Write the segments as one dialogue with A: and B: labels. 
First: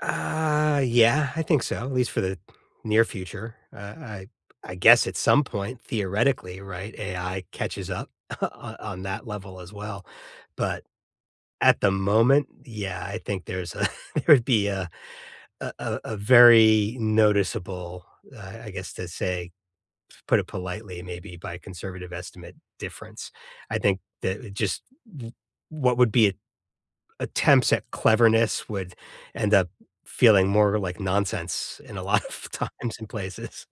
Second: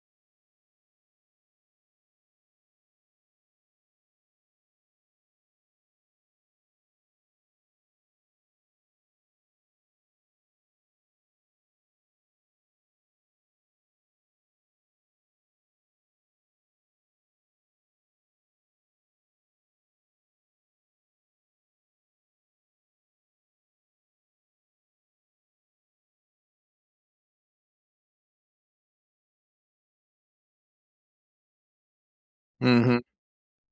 A: Uh, yeah, I think so, at least for the near future, uh, I I guess at some point, theoretically, right, AI catches up on on that level, as well, but, at the moment, yeah, I think there's a there would be a a a a very noticeable, I I guess, to say, to put it politely, maybe by conservative estimate, difference, I think that it just w what would be a attempts at cleverness would end up feeling more like nonsense in a lot of times
B: Mhm.
A: and places.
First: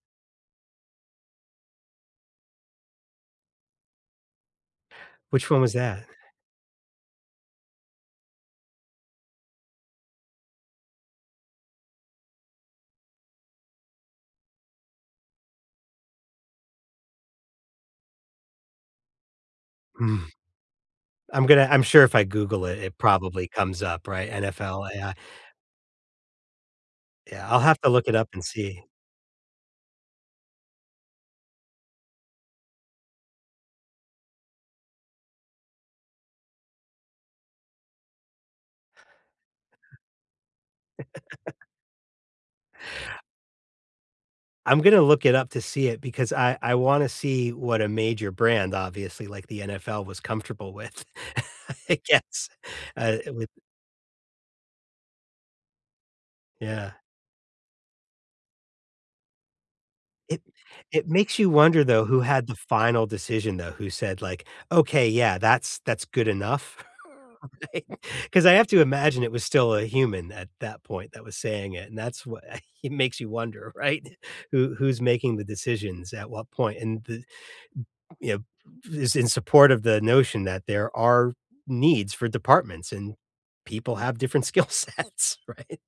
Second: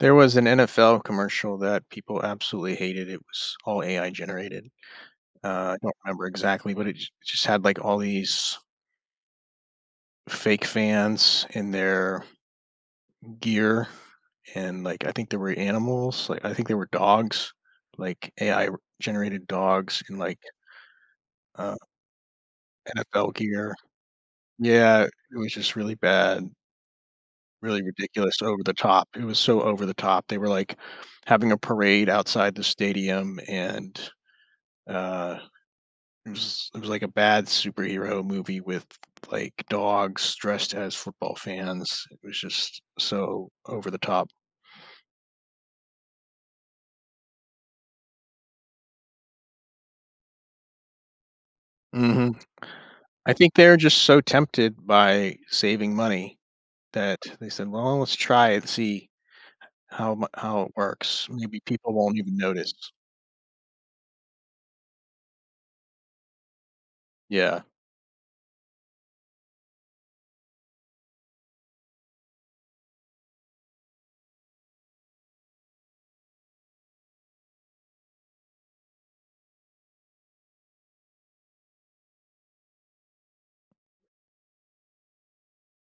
B: There was an NFL commercial that people absolutely hated, it was all AI generated,
A: Which one was
B: uh, I don't
A: that?
B: remember exactly, but it j just had, like, all these fake fans in their gear, and, like, I think there were animals, like, I think there were dogs, like AI r generated dogs in,
A: Mm.
B: like
A: I'm gonna
B: uh
A: I'm sure if I Google it, it
B: NFL
A: probably
B: gear.
A: comes up, right, NFL
B: Yeah,
A: AI
B: it was just really bad.
A: Yeah, I'll have
B: Really
A: to look it up
B: ridiculous,
A: and
B: over the
A: see.
B: top, it was so over the top, they were, like, having a parade outside the stadium and, uh, it was it was like a bad superhero movie with, like, dogs dressed as football fans, it was just so over the top.
A: I'm gonna look it up to see it, because I I wanna see what a major brand, obviously, like the NFL was comfortable with, I
B: Mhm,
A: guess, uh,
B: I
A: with
B: think they're just so tempted by saving money
A: Yeah.
B: that they said, "Well, let's try and see how mu
A: It
B: how it
A: it
B: works,
A: makes you
B: maybe
A: wonder,
B: people
A: though,
B: won't
A: who
B: even
A: had the
B: notice."
A: final decision, though, who said, like, "Okay, yeah, that's that's good enough."
B: Yeah.
A: Right? 'Cause I have to imagine it was still a human at that point that was saying it, and that's what i it makes you wonder, right? Who who's making the decisions at what point, and th you know, if is in support of the notion that there are needs for departments and people have different skill sets, right?